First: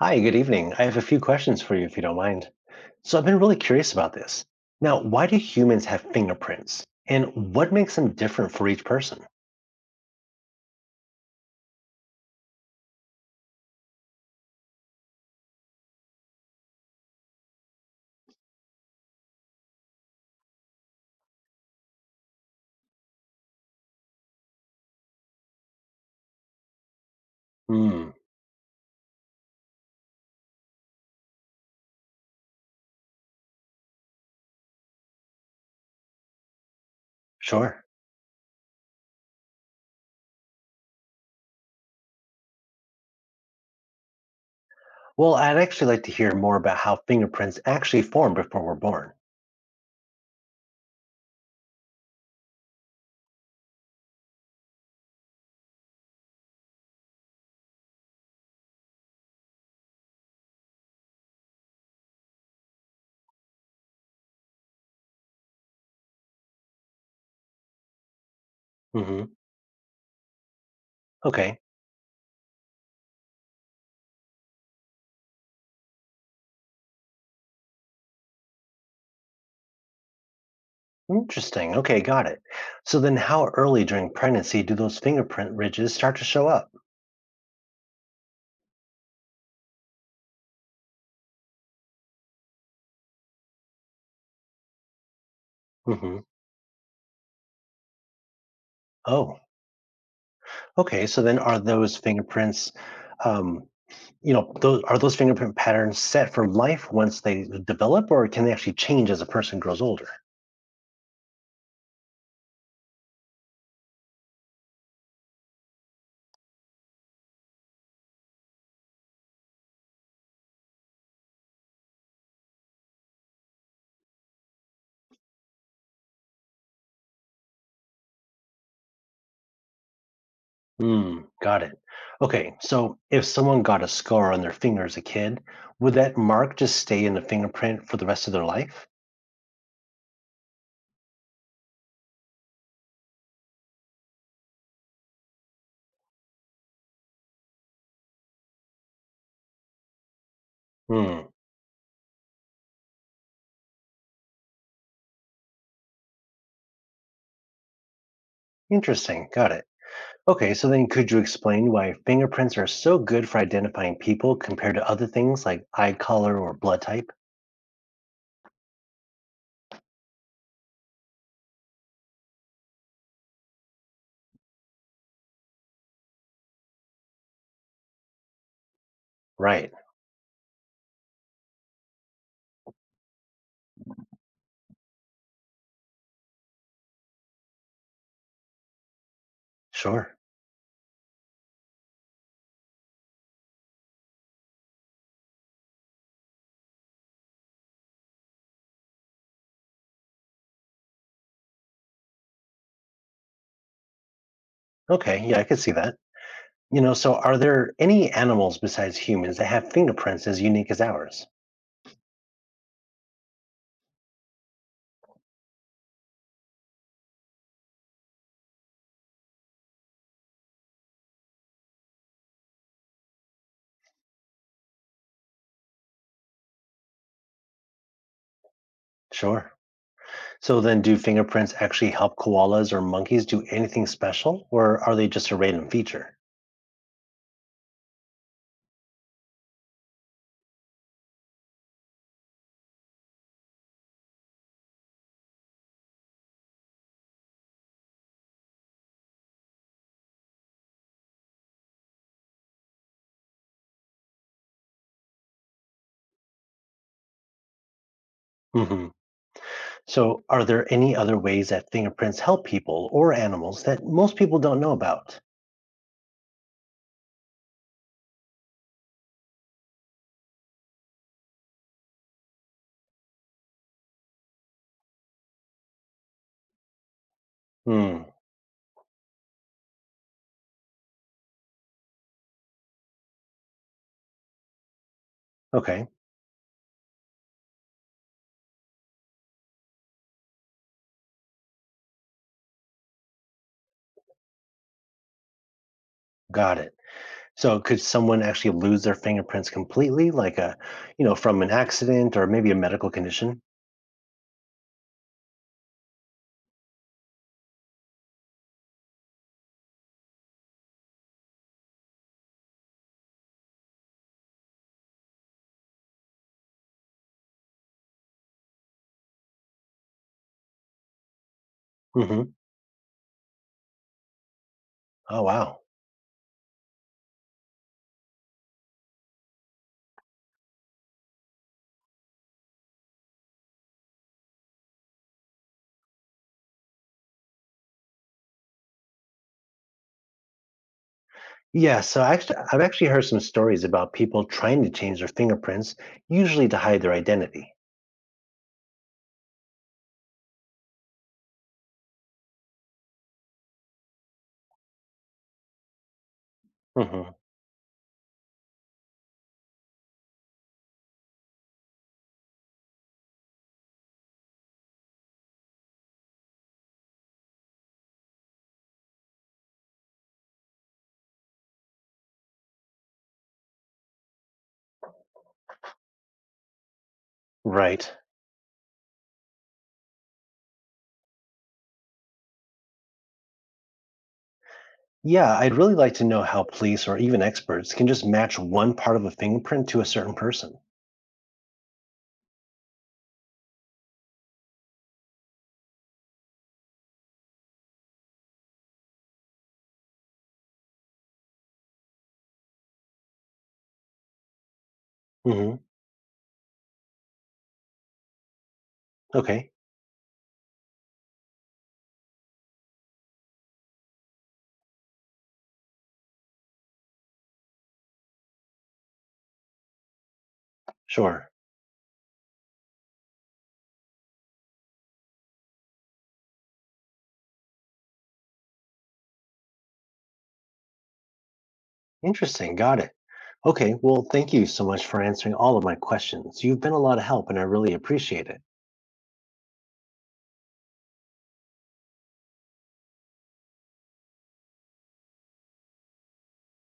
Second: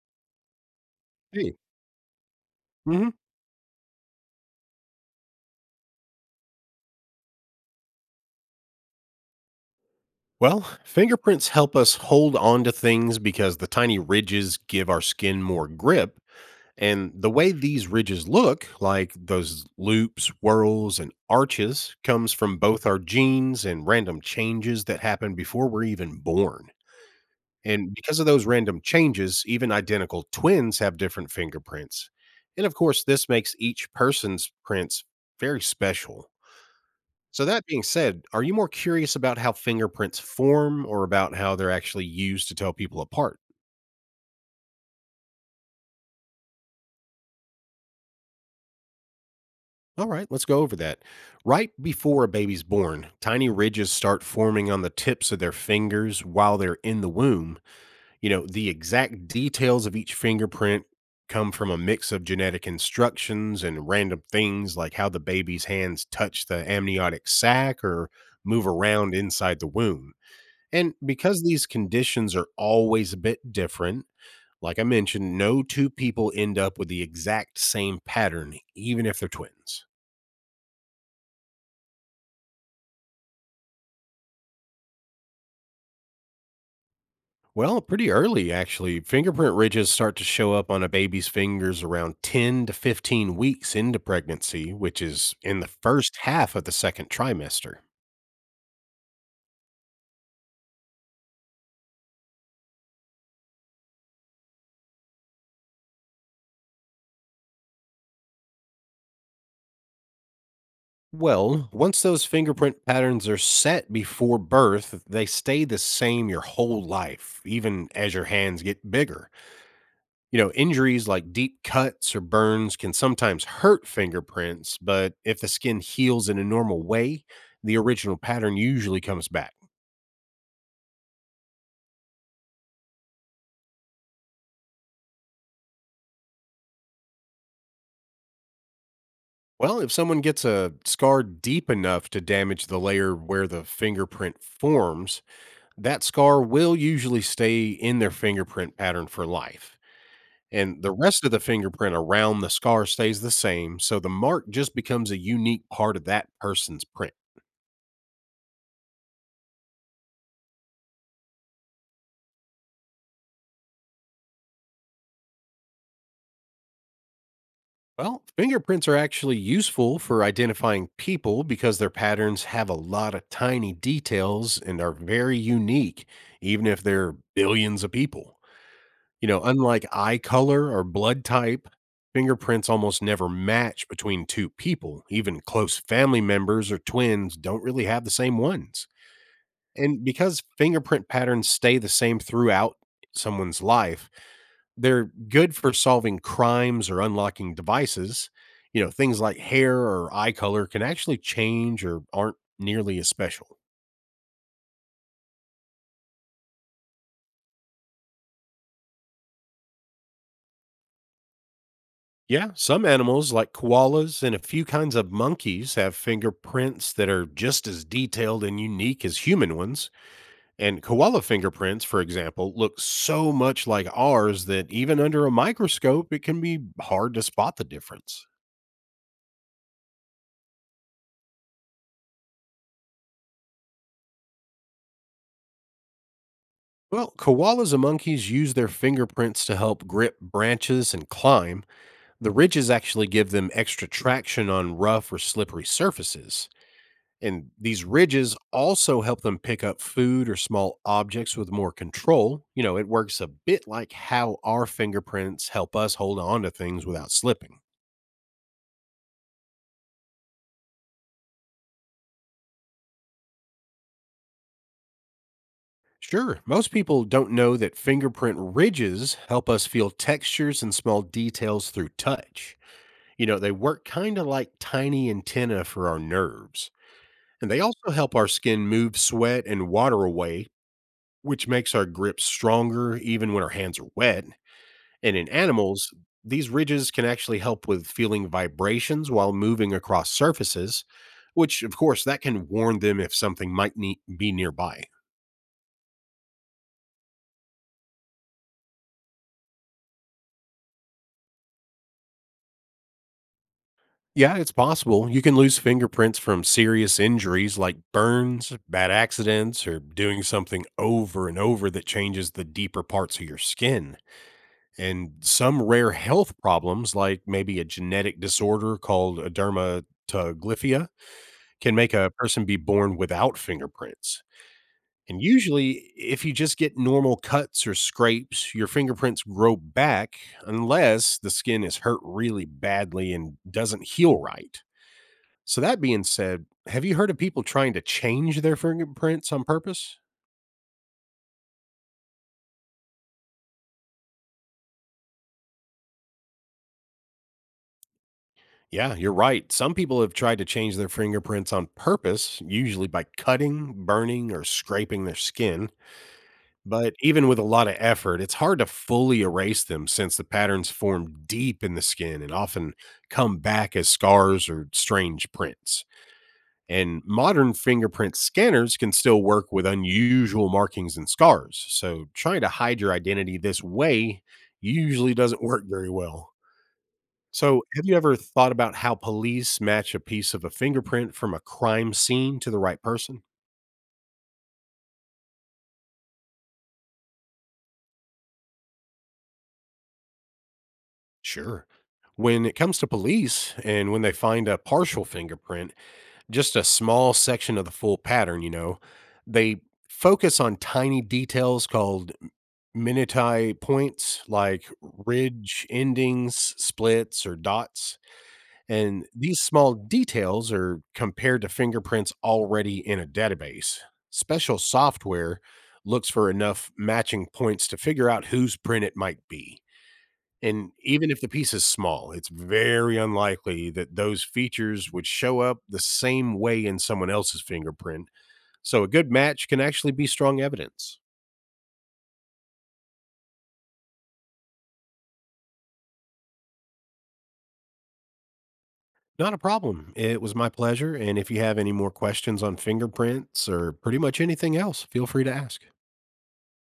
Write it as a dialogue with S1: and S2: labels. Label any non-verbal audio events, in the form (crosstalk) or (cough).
S1: Hi, good evening. I have a few
S2: Hey.
S1: questions for you if you don't mind.
S2: hmm
S1: So, I've been really curious about this. Now, why do humans have fingerprints? And what makes them different for each person?
S2: Well, fingerprints help us hold on to things because the tiny ridges give our skin more grip. And the way these ridges look, like those loops, whirls, and arches, comes from both our genes and random changes that happen before we're even born. And
S1: Hmm,
S2: because of those random changes, even identical twins have different fingerprints. And of course, this makes each person's prints very special. So that being
S1: sure.
S2: said, are you more curious about how fingerprints form or about how they're actually used to tell people apart?
S1: Well, I'd actually like to hear more about how fingerprints actually form before we're born.
S2: All right, let's go over that. Right before a baby's born, tiny ridges start forming on the tips of their fingers while they're in the womb. You know, the exact details of each fingerprint come from a mix of genetic instructions and random things like how the baby's hands touch the amniotic sac or move around
S1: Hmm.
S2: inside the womb. And because
S1: Okay,
S2: these conditions are always a bit different, like I mentioned, no two people end up with the exact same pattern, even if they're twins.
S1: interesting. Okay, got it. So, then how early during pregnancy do those fingerprint ridges start to show up?
S2: Well, pretty early, actually. Fingerprint ridges start to show up on a baby's fingers around 10 to 15 weeks into pregnancy, which is in the
S1: Hmm.
S2: first half of the second trimester.
S1: Oh, okay. So, then are those fingerprints? Um, are those fingerprint patterns set for life once they develop, or can they actually change as a person grows older?
S2: Well, once those fingerprint patterns are set before birth, they stay the same your whole life, even as your hands get bigger. You know, injuries like deep cuts or burns can sometimes hurt fingerprints, but if the skin heals in a normal way, the original pattern usually comes back.
S1: Hmm, got it. Okay, so if someone got a scar on their finger as a kid, would that mark just stay in the fingerprint for the rest of their life?
S2: Well, if someone gets a scar deep enough to damage the layer where the fingerprint forms, that scar will usually stay in their fingerprint pattern for life. And the rest
S1: Hmm,
S2: of the fingerprint around the scar stays the same, so the mark just becomes a unique part of that person's print.
S1: interesting. Got it. Okay, so then could you explain why fingerprints are so good for identifying people compared to other things like eye color or blood type?
S2: Well, fingerprints are actually useful for identifying people because their patterns have a lot of tiny details and are very unique, even if there are billions of people. You know,
S1: Right,
S2: unlike eye color or blood type, fingerprints almost never match between two people. Even close family members or twins don't really have the same ones. And
S1: sure.
S2: because fingerprint patterns stay the same throughout someone's life, they're good for solving crimes or unlocking devices. You know, things like hair or eye color can actually change or aren't nearly as special.
S1: Okay, yeah, I could see that. So are there any animals besides humans that have fingerprints as unique as ours?
S2: Yeah, some animals like koalas and a few kinds of monkeys have fingerprints that are just as detailed and unique as human ones. And koala fingerprints, for example, look so much like ours that even under a microscope, it can be hard to spot the difference.
S1: Sure. So then, do fingerprints actually help koalas or monkeys do anything special, or are they just a random feature?
S2: Well, koalas and monkeys use their fingerprints to help grip branches and climb. The ridges actually give them extra traction on rough or slippery surfaces. And these ridges also help them pick up food or small objects with more control. You know, it works a bit like how our fingerprints help us hold on to things without slipping.
S1: Hmm. So, are there any other ways that fingerprints help people or animals that most people don't know about?
S2: Sure, most people don't know that fingerprint ridges help us feel textures and small details through touch. You know, they work kind of like tiny antennae for our nerves. And they also
S1: Hmm.
S2: help our skin move sweat and water away, which makes our grip stronger even when our hands are wet. And in
S1: Okay,
S2: animals, these ridges can actually help with feeling vibrations while moving across surfaces, which, of course, that can warn them if something might be nearby.
S1: got it. So, could someone actually lose their fingerprints completely, like from an accident or maybe a medical condition?
S2: Yeah, it's possible. You can lose fingerprints from serious injuries like burns, bad accidents, or doing something over and over that changes the deeper parts of your skin. And some rare health problems, like maybe a genetic disorder called dermatoglyphia, can make a
S1: Hmm.
S2: person be born without fingerprints.
S1: Oh,
S2: And
S1: wow.
S2: usually, if you just get normal cuts or scrapes, your fingerprints grow back unless the skin is hurt really badly and doesn't heal right. So, that being said, have you heard of people trying to change their fingerprints on purpose?
S1: Yeah, so actually, I've actually heard some stories about people trying to change their fingerprints, usually to hide their identity.
S2: Yeah, you're right. Some people have tried to change their fingerprints on purpose, usually by cutting, burning, or scraping their skin. But
S1: Hmm.
S2: even with a lot of effort, it's hard to fully erase them since the patterns form deep in the skin and often come back as scars or strange prints. And modern fingerprint scanners can still work with unusual markings and scars. So trying to hide your identity this way usually doesn't (laughs) work very well. So, have
S1: Right.
S2: you ever thought about how police match a piece of a fingerprint from a crime scene to the right person?
S1: Yeah, I'd really like to know how police or even experts can just match one part of a fingerprint to a certain person.
S2: Sure. When it comes to police and when they find a partial fingerprint, just a small section of the full pattern, you know, they focus on tiny details called Minutai points like
S1: Hmm.
S2: ridge endings, splits, or dots. And these
S1: Okay,
S2: small details are compared to fingerprints already in a database. Special software looks for enough matching points to figure out whose print it might be. And even if the
S1: sure.
S2: piece is small, it's very unlikely that those features would show up the same way in someone else's fingerprint. So a good match can actually be strong evidence.
S1: Interesting. Got it. Okay, well, thank you so much for answering all of my questions. You've been a lot of help, and I really appreciate it.
S2: Not a problem. It was my pleasure. And if you have any more questions on fingerprints or pretty much anything else, feel free to ask.